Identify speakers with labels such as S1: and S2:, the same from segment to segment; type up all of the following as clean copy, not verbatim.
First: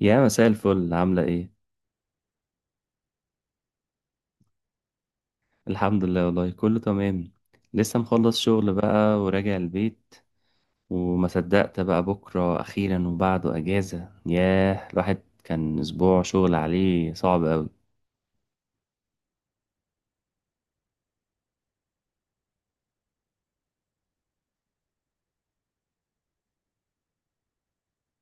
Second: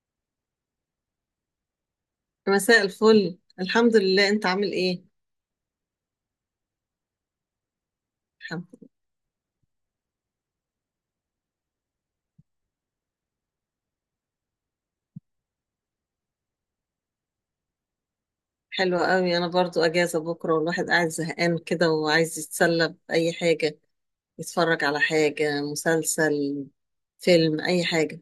S1: يا مساء الفل، عاملة ايه؟
S2: مساء الفل، الحمد لله. انت عامل ايه؟
S1: الحمد لله والله كله تمام. لسه مخلص
S2: الحمد
S1: شغل
S2: لله.
S1: بقى وراجع البيت. وما صدقت بقى بكرة أخيرا وبعده أجازة، ياه الواحد كان أسبوع شغل عليه صعب أوي.
S2: حلوة قوي. انا برضو اجازة بكرة، والواحد قاعد زهقان كده وعايز يتسلى بأي حاجة، يتفرج على حاجة، مسلسل، فيلم، اي حاجة.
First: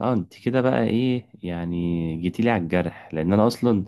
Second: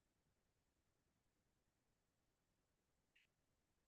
S1: اه، انت كده بقى ايه يعني؟ جيتيلي على الجرح، لأن أنا أصلا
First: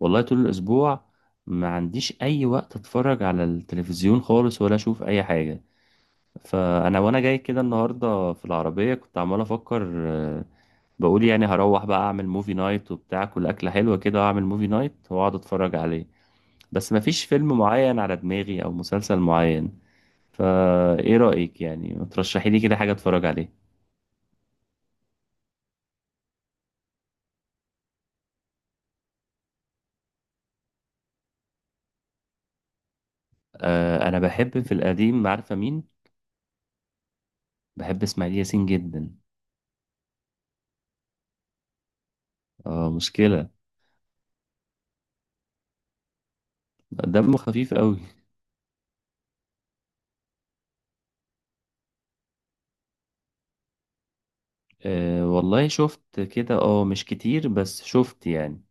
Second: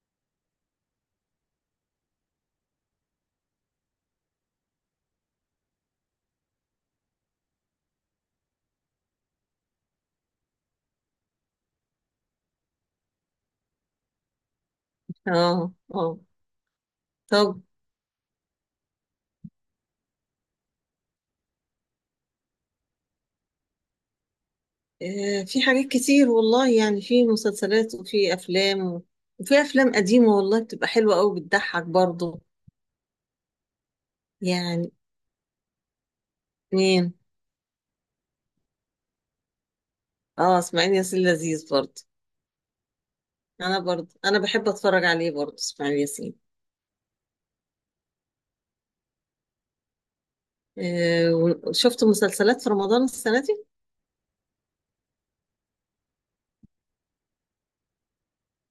S1: والله طول الأسبوع ما عنديش أي وقت أتفرج على التلفزيون خالص ولا أشوف أي حاجة. فانا وانا جاي كده النهارده في العربيه كنت عمال افكر. آه، بقول يعني هروح بقى اعمل موفي نايت وبتاع، كل اكله حلوه كده واعمل موفي نايت واقعد
S2: اه،
S1: اتفرج عليه.
S2: اه.
S1: بس مفيش فيلم
S2: طب،
S1: معين على دماغي او مسلسل معين. فايه رايك يعني، ما ترشحي لي كده حاجه اتفرج عليه؟
S2: في حاجات كتير والله، يعني في مسلسلات وفي افلام وفي افلام قديمة والله بتبقى حلوة قوي، بتضحك برضو.
S1: آه انا بحب في
S2: يعني
S1: القديم، عارفه مين؟
S2: مين؟
S1: بحب اسماعيل ياسين جدا.
S2: اه، اسماعيل ياسين لذيذ برضو.
S1: اه مشكله.
S2: انا برضو بحب اتفرج عليه برضو، اسماعيل ياسين.
S1: دمه خفيف قوي.
S2: آه، وشفت مسلسلات في رمضان السنة دي.
S1: آه والله شفت كده، اه مش كتير بس شفت يعني.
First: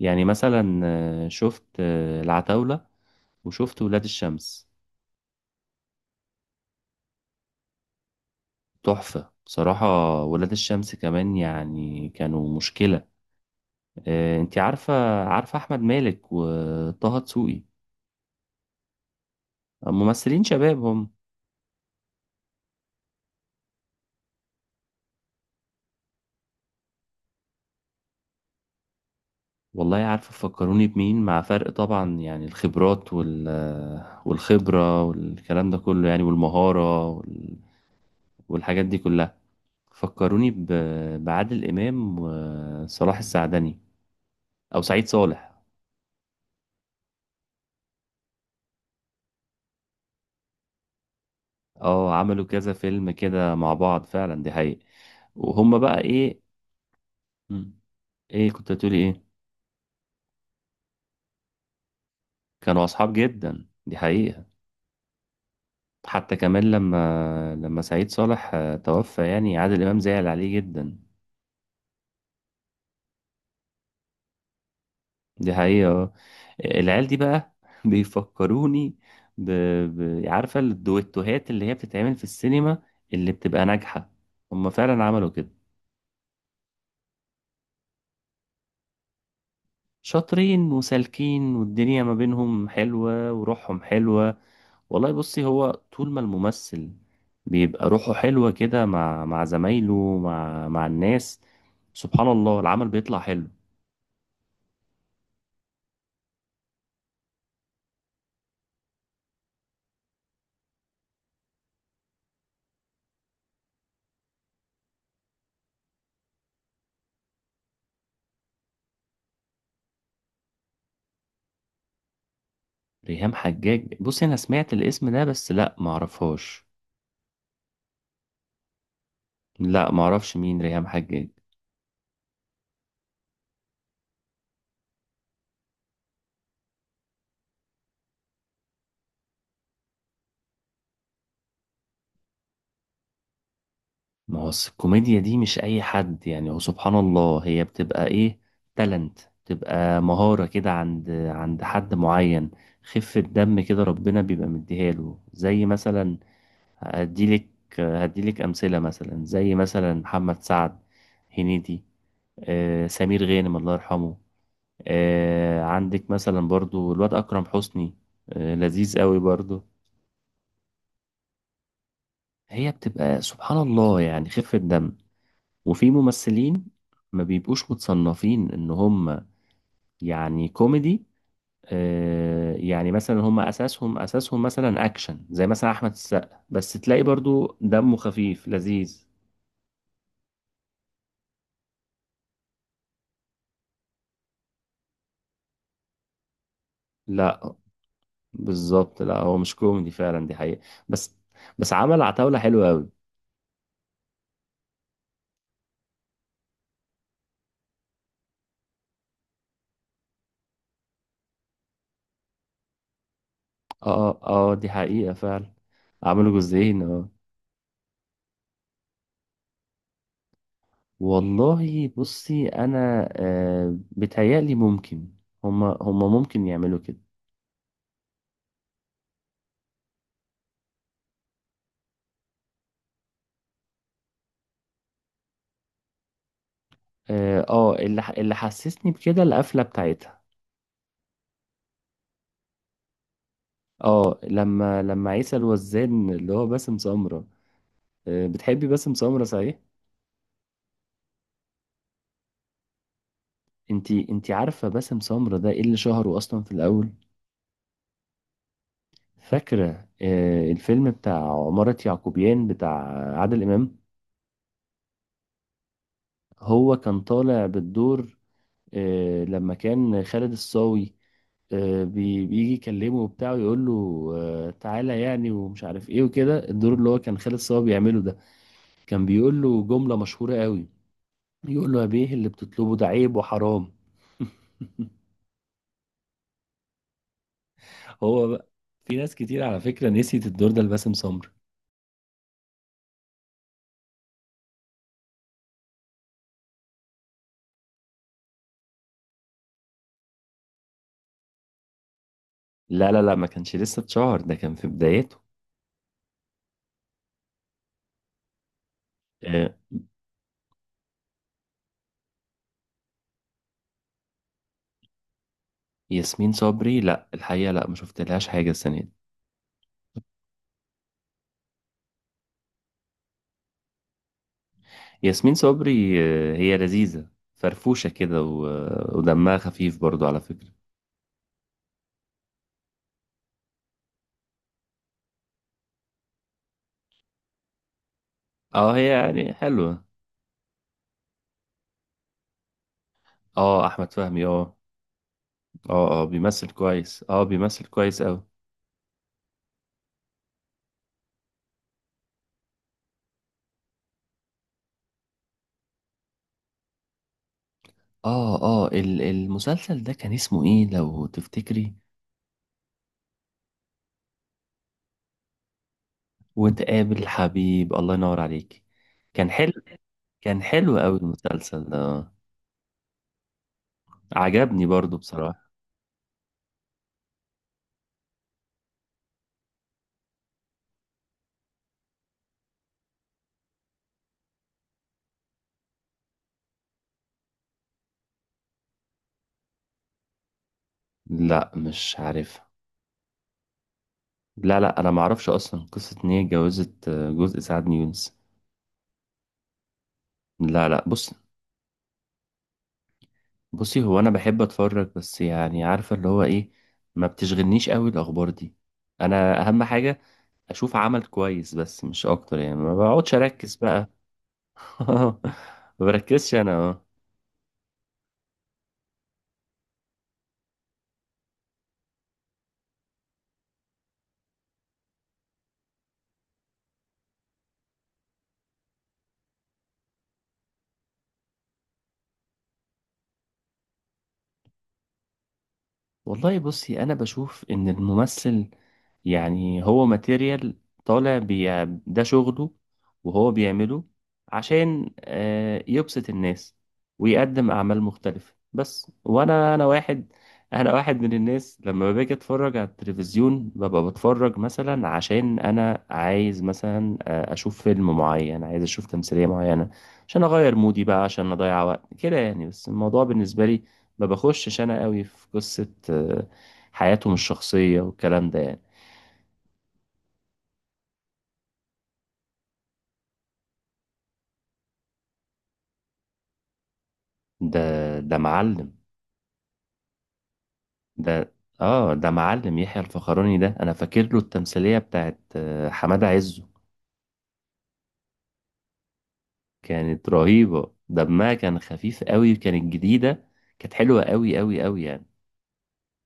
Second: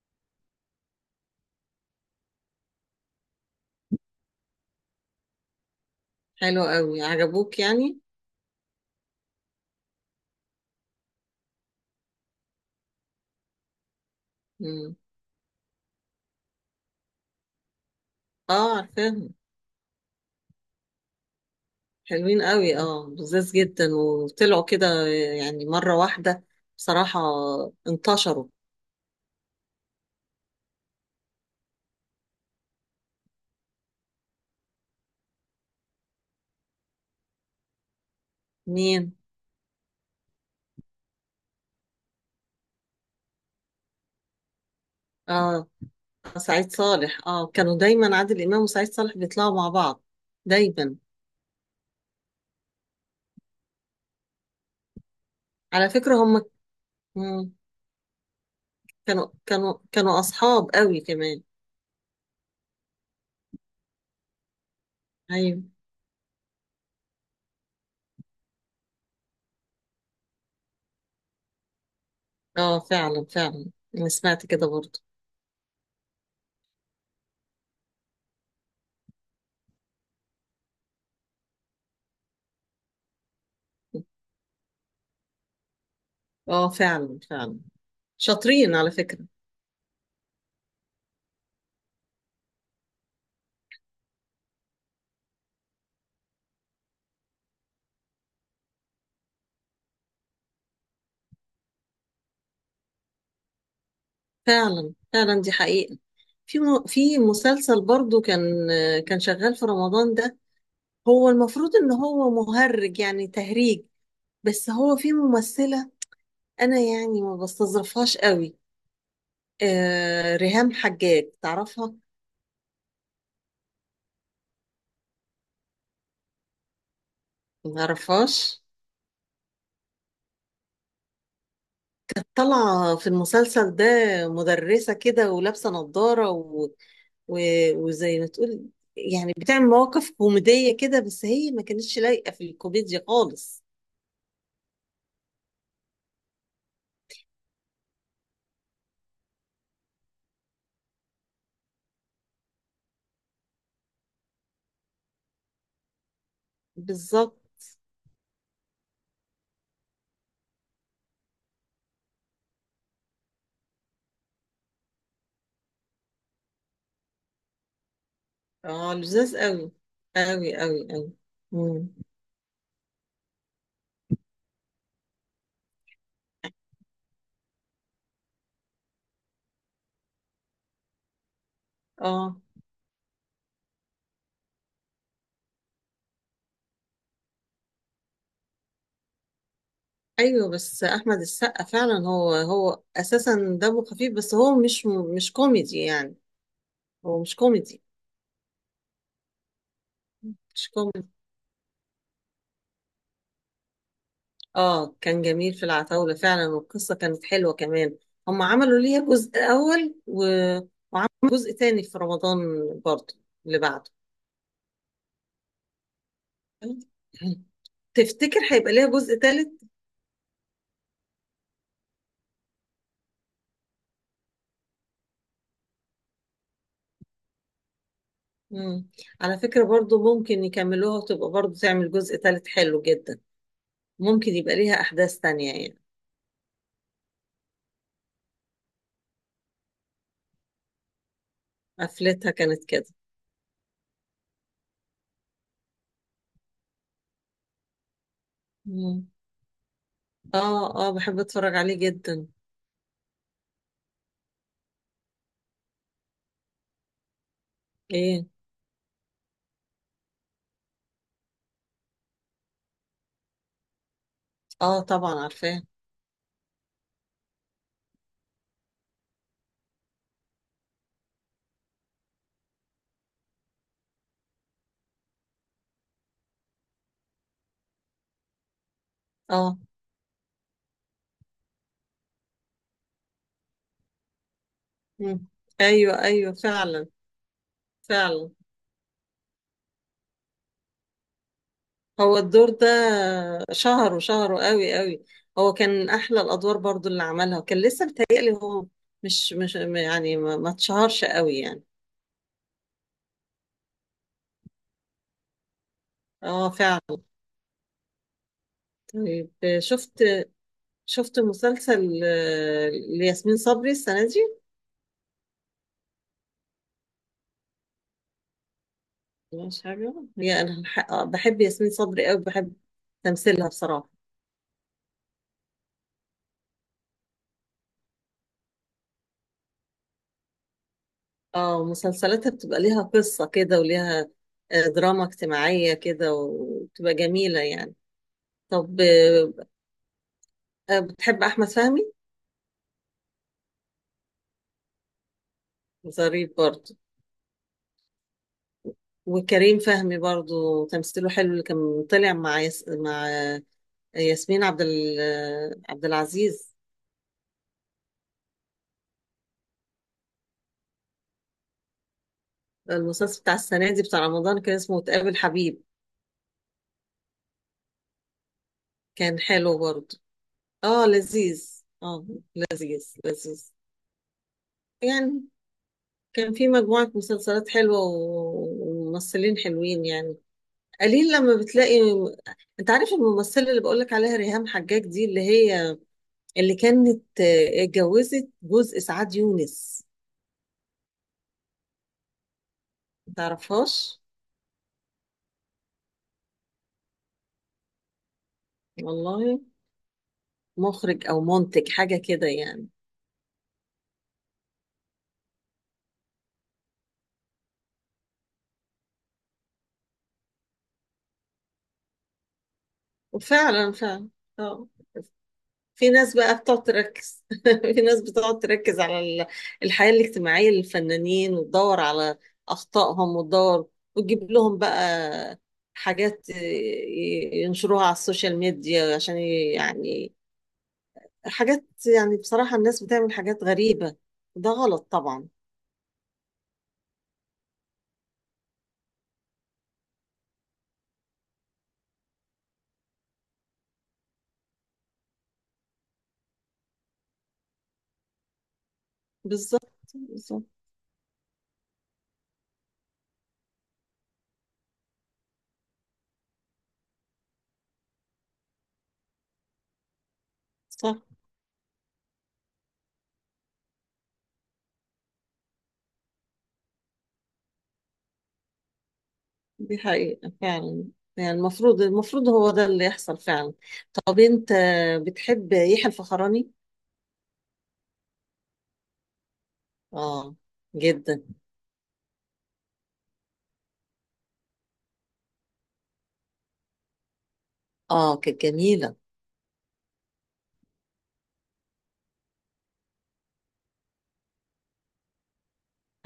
S1: يعني مثلا شفت العتاولة، وشفت ولاد الشمس.
S2: حلوة قوي، عجبوك يعني؟
S1: تحفة بصراحة. ولاد الشمس كمان يعني كانوا مشكلة. انتي عارفة
S2: مم.
S1: عارفة أحمد مالك وطه دسوقي؟
S2: اه، عارفاهم.
S1: ممثلين شباب هم.
S2: حلوين قوي، اه لذاذ جدا، وطلعوا كده يعني مرة واحدة، بصراحة، انتشروا.
S1: والله عارفة فكروني بمين؟ مع فرق طبعا يعني الخبرات والخبرة والكلام ده كله، يعني والمهارة والحاجات دي
S2: مين؟
S1: كلها. فكروني بعادل إمام وصلاح السعدني، أو سعيد صالح.
S2: اه، سعيد صالح. اه، كانوا دايما عادل إمام وسعيد صالح بيطلعوا مع بعض دايما.
S1: اه، عملوا كذا فيلم كده مع بعض فعلا، دي حقيقة. وهم
S2: على
S1: بقى
S2: فكرة
S1: ايه؟
S2: هم. مم.
S1: مم. ايه كنت هتقولي ايه؟
S2: كانوا أصحاب قوي كمان.
S1: كانوا اصحاب جدا، دي حقيقة.
S2: أيوة.
S1: حتى كمان لما سعيد صالح توفى يعني، عادل امام زعل عليه جدا.
S2: اه، فعلا فعلا، أنا سمعت كده برضه.
S1: دي حقيقة. العيال دي بقى بيفكروني ب... عارفة الدويتوهات اللي هي بتتعمل في السينما، اللي بتبقى ناجحة؟ هم فعلا عملوا كده.
S2: اه، فعلا فعلا، شاطرين على فكرة.
S1: شاطرين وسالكين والدنيا ما بينهم حلوة وروحهم حلوة. والله بصي، هو طول ما الممثل بيبقى روحه حلوة كده مع زمايله، مع الناس، سبحان الله العمل بيطلع حلو.
S2: فعلا فعلا، دي حقيقة. في مسلسل برضو كان شغال في رمضان ده. هو المفروض ان هو مهرج، يعني تهريج، بس هو في ممثلة، انا يعني ما بستظرفهاش قوي. ريهام حجاج، تعرفها؟
S1: ريهام حجاج، بصي انا سمعت الاسم ده بس لا معرفهاش.
S2: ما تعرفهاش؟
S1: لا معرفش مين ريهام حجاج.
S2: طالعة في المسلسل ده، مدرسة كده ولابسة نظارة و... وزي ما تقول يعني بتعمل مواقف كوميدية كده، بس هي ما كانتش لايقة في الكوميديا خالص.
S1: ما هو الكوميديا دي مش اي حد يعني، هو سبحان الله هي بتبقى ايه؟ تالنت. بتبقى مهارة كده عند حد معين. خفة دم كده ربنا بيبقى مديها له. زي مثلا هديلك
S2: بالظبط.
S1: هديلك أمثلة، مثلا زي مثلا محمد سعد، هنيدي، سمير غانم الله يرحمه، عندك مثلا برضو الواد أكرم حسني،
S2: اه
S1: لذيذ قوي
S2: لذيذ
S1: برضو.
S2: قوي، قوي قوي قوي. امم.
S1: هي بتبقى سبحان الله يعني خفة دم. وفي ممثلين ما بيبقوش متصنفين إن هم يعني كوميدي،
S2: اه
S1: يعني مثلا هم أساسهم مثلا أكشن، زي مثلا أحمد السقا، بس تلاقي برضو دمه خفيف لذيذ.
S2: ايوه، بس احمد السقا فعلا هو اساسا دمه خفيف، بس هو مش كوميدي يعني. هو مش
S1: لا
S2: كوميدي،
S1: بالظبط، لا هو مش كوميدي فعلا، دي حقيقة.
S2: مش كوميدي.
S1: بس بس عمل عتاولة حلوة أوي.
S2: اه، كان جميل في العتاولة فعلا، والقصة كانت حلوة كمان. هم عملوا ليها جزء اول وجزء تاني في رمضان برضه، اللي بعده.
S1: اه اه، دي حقيقة فعلا، عملوا جزئين اه.
S2: تفتكر هيبقى ليها جزء تالت؟
S1: والله بصي أنا بتهيألي ممكن، هما ممكن يعملوا كده.
S2: مم. على فكرة برضه ممكن يكملوها وتبقى برضه تعمل جزء تالت حلو جدا، ممكن يبقى ليها أحداث تانية يعني.
S1: اه، اللي حسسني بكده القفلة بتاعتها.
S2: قفلتها كانت كده.
S1: اه، لما عيسى الوزان اللي هو باسم سمرة. بتحبي باسم
S2: مم.
S1: سمرة صحيح؟
S2: اه، اه، بحب اتفرج عليه جدا.
S1: انتي عارفة باسم سمرة ده ايه اللي شهره أصلا في الأول؟
S2: ايه؟
S1: فاكرة الفيلم بتاع عمارة يعقوبيان بتاع عادل إمام؟
S2: اه طبعا عارفاه.
S1: هو كان طالع بالدور لما كان خالد الصاوي بيجي يكلمه وبتاع ويقول له تعالى يعني ومش عارف ايه وكده، الدور اللي هو كان خالد صاوي بيعمله ده كان بيقول
S2: اه.
S1: له جملة مشهورة قوي. يقول له يا بيه اللي بتطلبه ده عيب وحرام.
S2: مم. ايوه، ايوه، فعلا
S1: هو
S2: فعلا.
S1: بقى، في ناس كتير على فكرة نسيت الدور ده لباسم سمر.
S2: هو الدور ده شهره شهره قوي قوي. هو كان من احلى الادوار برضو اللي عملها. كان لسه بيتهيألي هو مش يعني ما اتشهرش قوي يعني.
S1: لا لا لا، ما كانش لسه اتشهر، ده كان في بدايته.
S2: اه فعلا. طيب، شفت شفت مسلسل لياسمين صبري السنة دي؟
S1: ياسمين صبري، لا الحقيقة لا ما شفتلهاش حاجة السنة دي.
S2: مش حاجة. هي أنا بحب ياسمين صبري أوي، بحب تمثيلها بصراحة.
S1: ياسمين صبري، هي لذيذة، فرفوشة كده ودمها خفيف برضو على فكرة.
S2: اه، مسلسلاتها بتبقى ليها قصة كده وليها دراما اجتماعية كده، وبتبقى جميلة يعني.
S1: اه
S2: طب،
S1: هي يعني حلوة.
S2: بتحب أحمد فهمي؟
S1: اه، أحمد فهمي، اه. اه اه
S2: ظريف
S1: بيمثل
S2: برضه.
S1: كويس، اه بيمثل كويس أوي.
S2: وكريم فهمي برضه تمثيله حلو، اللي كان طلع مع مع ياسمين عبد ال... آه، عبد العزيز.
S1: اه اه، المسلسل ده كان اسمه ايه لو تفتكري؟
S2: المسلسل بتاع السنة دي بتاع رمضان كان اسمه تقابل حبيب.
S1: وتقابل الحبيب، الله ينور عليك.
S2: كان
S1: كان حلو.
S2: حلو برضه.
S1: كان حلو
S2: اه
S1: أوي
S2: لذيذ.
S1: المسلسل ده
S2: اه
S1: آه،
S2: لذيذ لذيذ.
S1: عجبني برضو
S2: يعني
S1: بصراحة.
S2: كان في مجموعة مسلسلات حلوة وممثلين حلوين يعني. قليل لما بتلاقي. انت عارف الممثلة اللي بقولك عليها ريهام حجاج دي اللي هي كانت اتجوزت جوز إسعاد يونس؟
S1: لا مش عارف.
S2: متعرفهاش؟
S1: لا لا، انا ما اعرفش اصلا قصه ان هي اتجوزت جزء سعد يونس.
S2: والله
S1: لا لا،
S2: مخرج
S1: بص،
S2: أو منتج حاجة كده يعني.
S1: بصي هو انا بحب اتفرج بس يعني، عارفه اللي هو ايه؟ ما بتشغلنيش قوي الاخبار دي. انا اهم حاجه اشوف عمل كويس، بس مش اكتر يعني، ما بقعدش اركز
S2: وفعلا
S1: بقى.
S2: فعلا. اه،
S1: ما
S2: في ناس
S1: بركزش
S2: بقى
S1: انا
S2: بتقعد
S1: آه.
S2: تركز. في ناس بتقعد تركز على الحياة الاجتماعية للفنانين، وتدور على أخطائهم، وتدور وتجيب لهم بقى حاجات ينشروها على السوشيال ميديا عشان يعني حاجات، يعني بصراحة الناس بتعمل حاجات غريبة، ده غلط طبعا.
S1: والله بصي، انا بشوف ان الممثل يعني هو ماتيريال، طالع ده شغله وهو بيعمله عشان يبسط الناس ويقدم اعمال مختلفة، بس وانا انا
S2: بالظبط،
S1: واحد
S2: بالظبط.
S1: انا واحد من الناس لما باجي اتفرج على التلفزيون ببقى بتفرج، مثلا عشان انا عايز مثلا اشوف فيلم معين، عايز اشوف تمثيلية معينة عشان اغير مودي
S2: صح.
S1: بقى، عشان اضيع وقت كده يعني. بس الموضوع بالنسبة لي ما بخشش انا قوي في قصة حياتهم الشخصية والكلام ده يعني.
S2: دي حقيقة فعلا. يعني المفروض هو ده اللي يحصل فعلا. طب، انت بتحب يحيى الفخراني؟
S1: ده معلم.
S2: اه، جدا.
S1: ده. اه ده معلم يحيى الفخراني، ده انا فاكر له التمثيلية بتاعت حمادة عزه.
S2: اه كانت جميلة
S1: كانت رهيبة، دمها كان خفيف قوي، كانت جديدة، كانت حلوة قوي قوي قوي يعني.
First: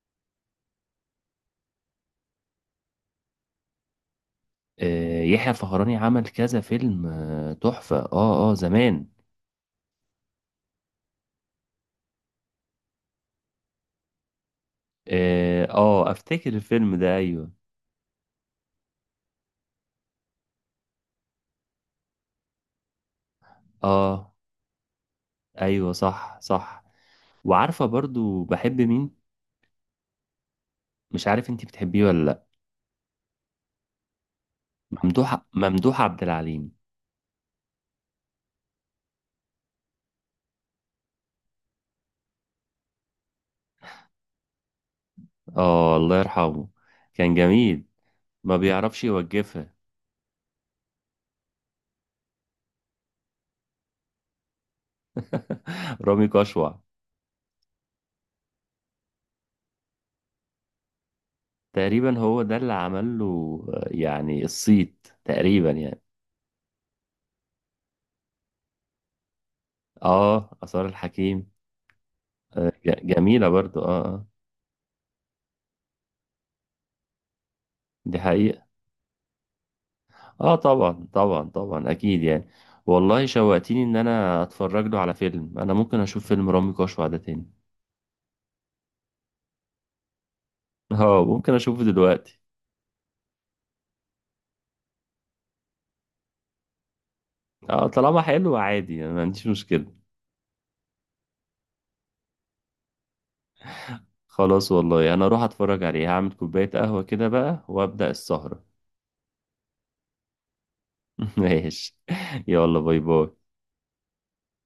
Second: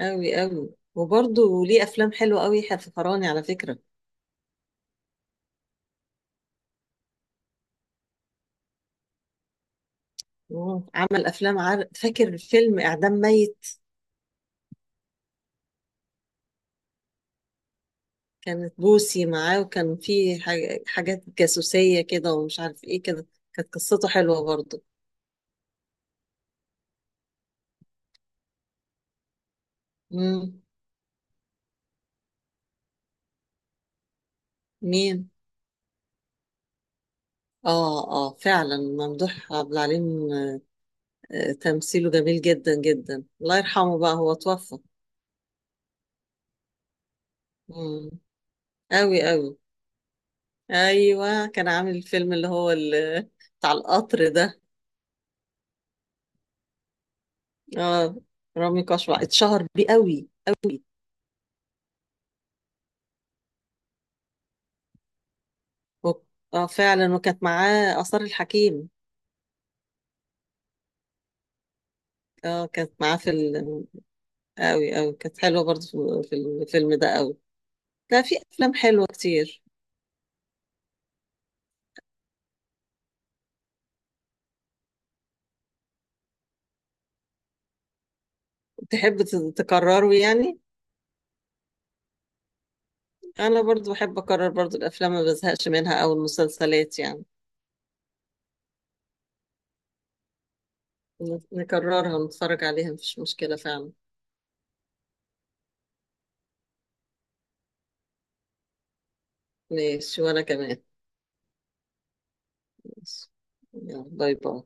S2: أوي أوي. وبرضه ليه أفلام حلوة أوي في فراني على فكرة.
S1: يحيى الفخراني عمل كذا فيلم تحفة، اه اه زمان.
S2: مم. عمل أفلام فاكر فيلم إعدام ميت.
S1: اه، افتكر الفيلم ده ايوه.
S2: كانت بوسي معاه وكان فيه حاجات جاسوسية كده ومش عارف إيه كده. كانت قصته
S1: اه
S2: حلوة برضه.
S1: ايوه صح صح. وعارفة برضو بحب مين؟
S2: مم.
S1: مش عارف انتي بتحبيه ولا لا.
S2: مين؟
S1: ممدوح عبد العليم.
S2: فعلا، ممدوح عبد العليم. تمثيله جميل جدا جدا، الله يرحمه بقى هو توفى.
S1: اه الله يرحمه، كان جميل.
S2: مم.
S1: ما بيعرفش
S2: أوي أوي.
S1: يوقفها.
S2: أيوة كان عامل الفيلم اللي هو بتاع القطر ده.
S1: رامي كشوع.
S2: اه، رامي كشوع اتشهر بيه قوي قوي.
S1: تقريبا هو ده اللي عمل له يعني الصيت تقريبا يعني.
S2: و- اه فعلا، وكانت معاه آثار الحكيم.
S1: اه، آثار الحكيم.
S2: اه كانت معاه في
S1: جميلة برضو اه اه.
S2: قوي قوي. كانت حلوة برضه في الفيلم ده قوي.
S1: دي
S2: لا، في
S1: حقيقة.
S2: أفلام حلوة كتير.
S1: اه طبعا طبعا طبعا، اكيد يعني. والله شوقتيني ان انا اتفرج له على فيلم، انا ممكن اشوف فيلم رامي كشوع ده تاني.
S2: تحب تكرره يعني؟
S1: اه ممكن اشوفه دلوقتي.
S2: أنا برضه بحب أكرر برضه الأفلام، ما بزهقش منها أو المسلسلات يعني
S1: اه، طالما حلو عادي، انا ما عنديش مشكلة.
S2: نكررها ونتفرج عليها مفيش مشكلة فعلا.
S1: خلاص والله، انا اروح اتفرج عليه، هعمل كوباية قهوة كده بقى وابدأ السهرة.
S2: ماشي، وأنا كمان.
S1: ماشي. يلا باي
S2: ماشي.
S1: باي.
S2: يلا باي باي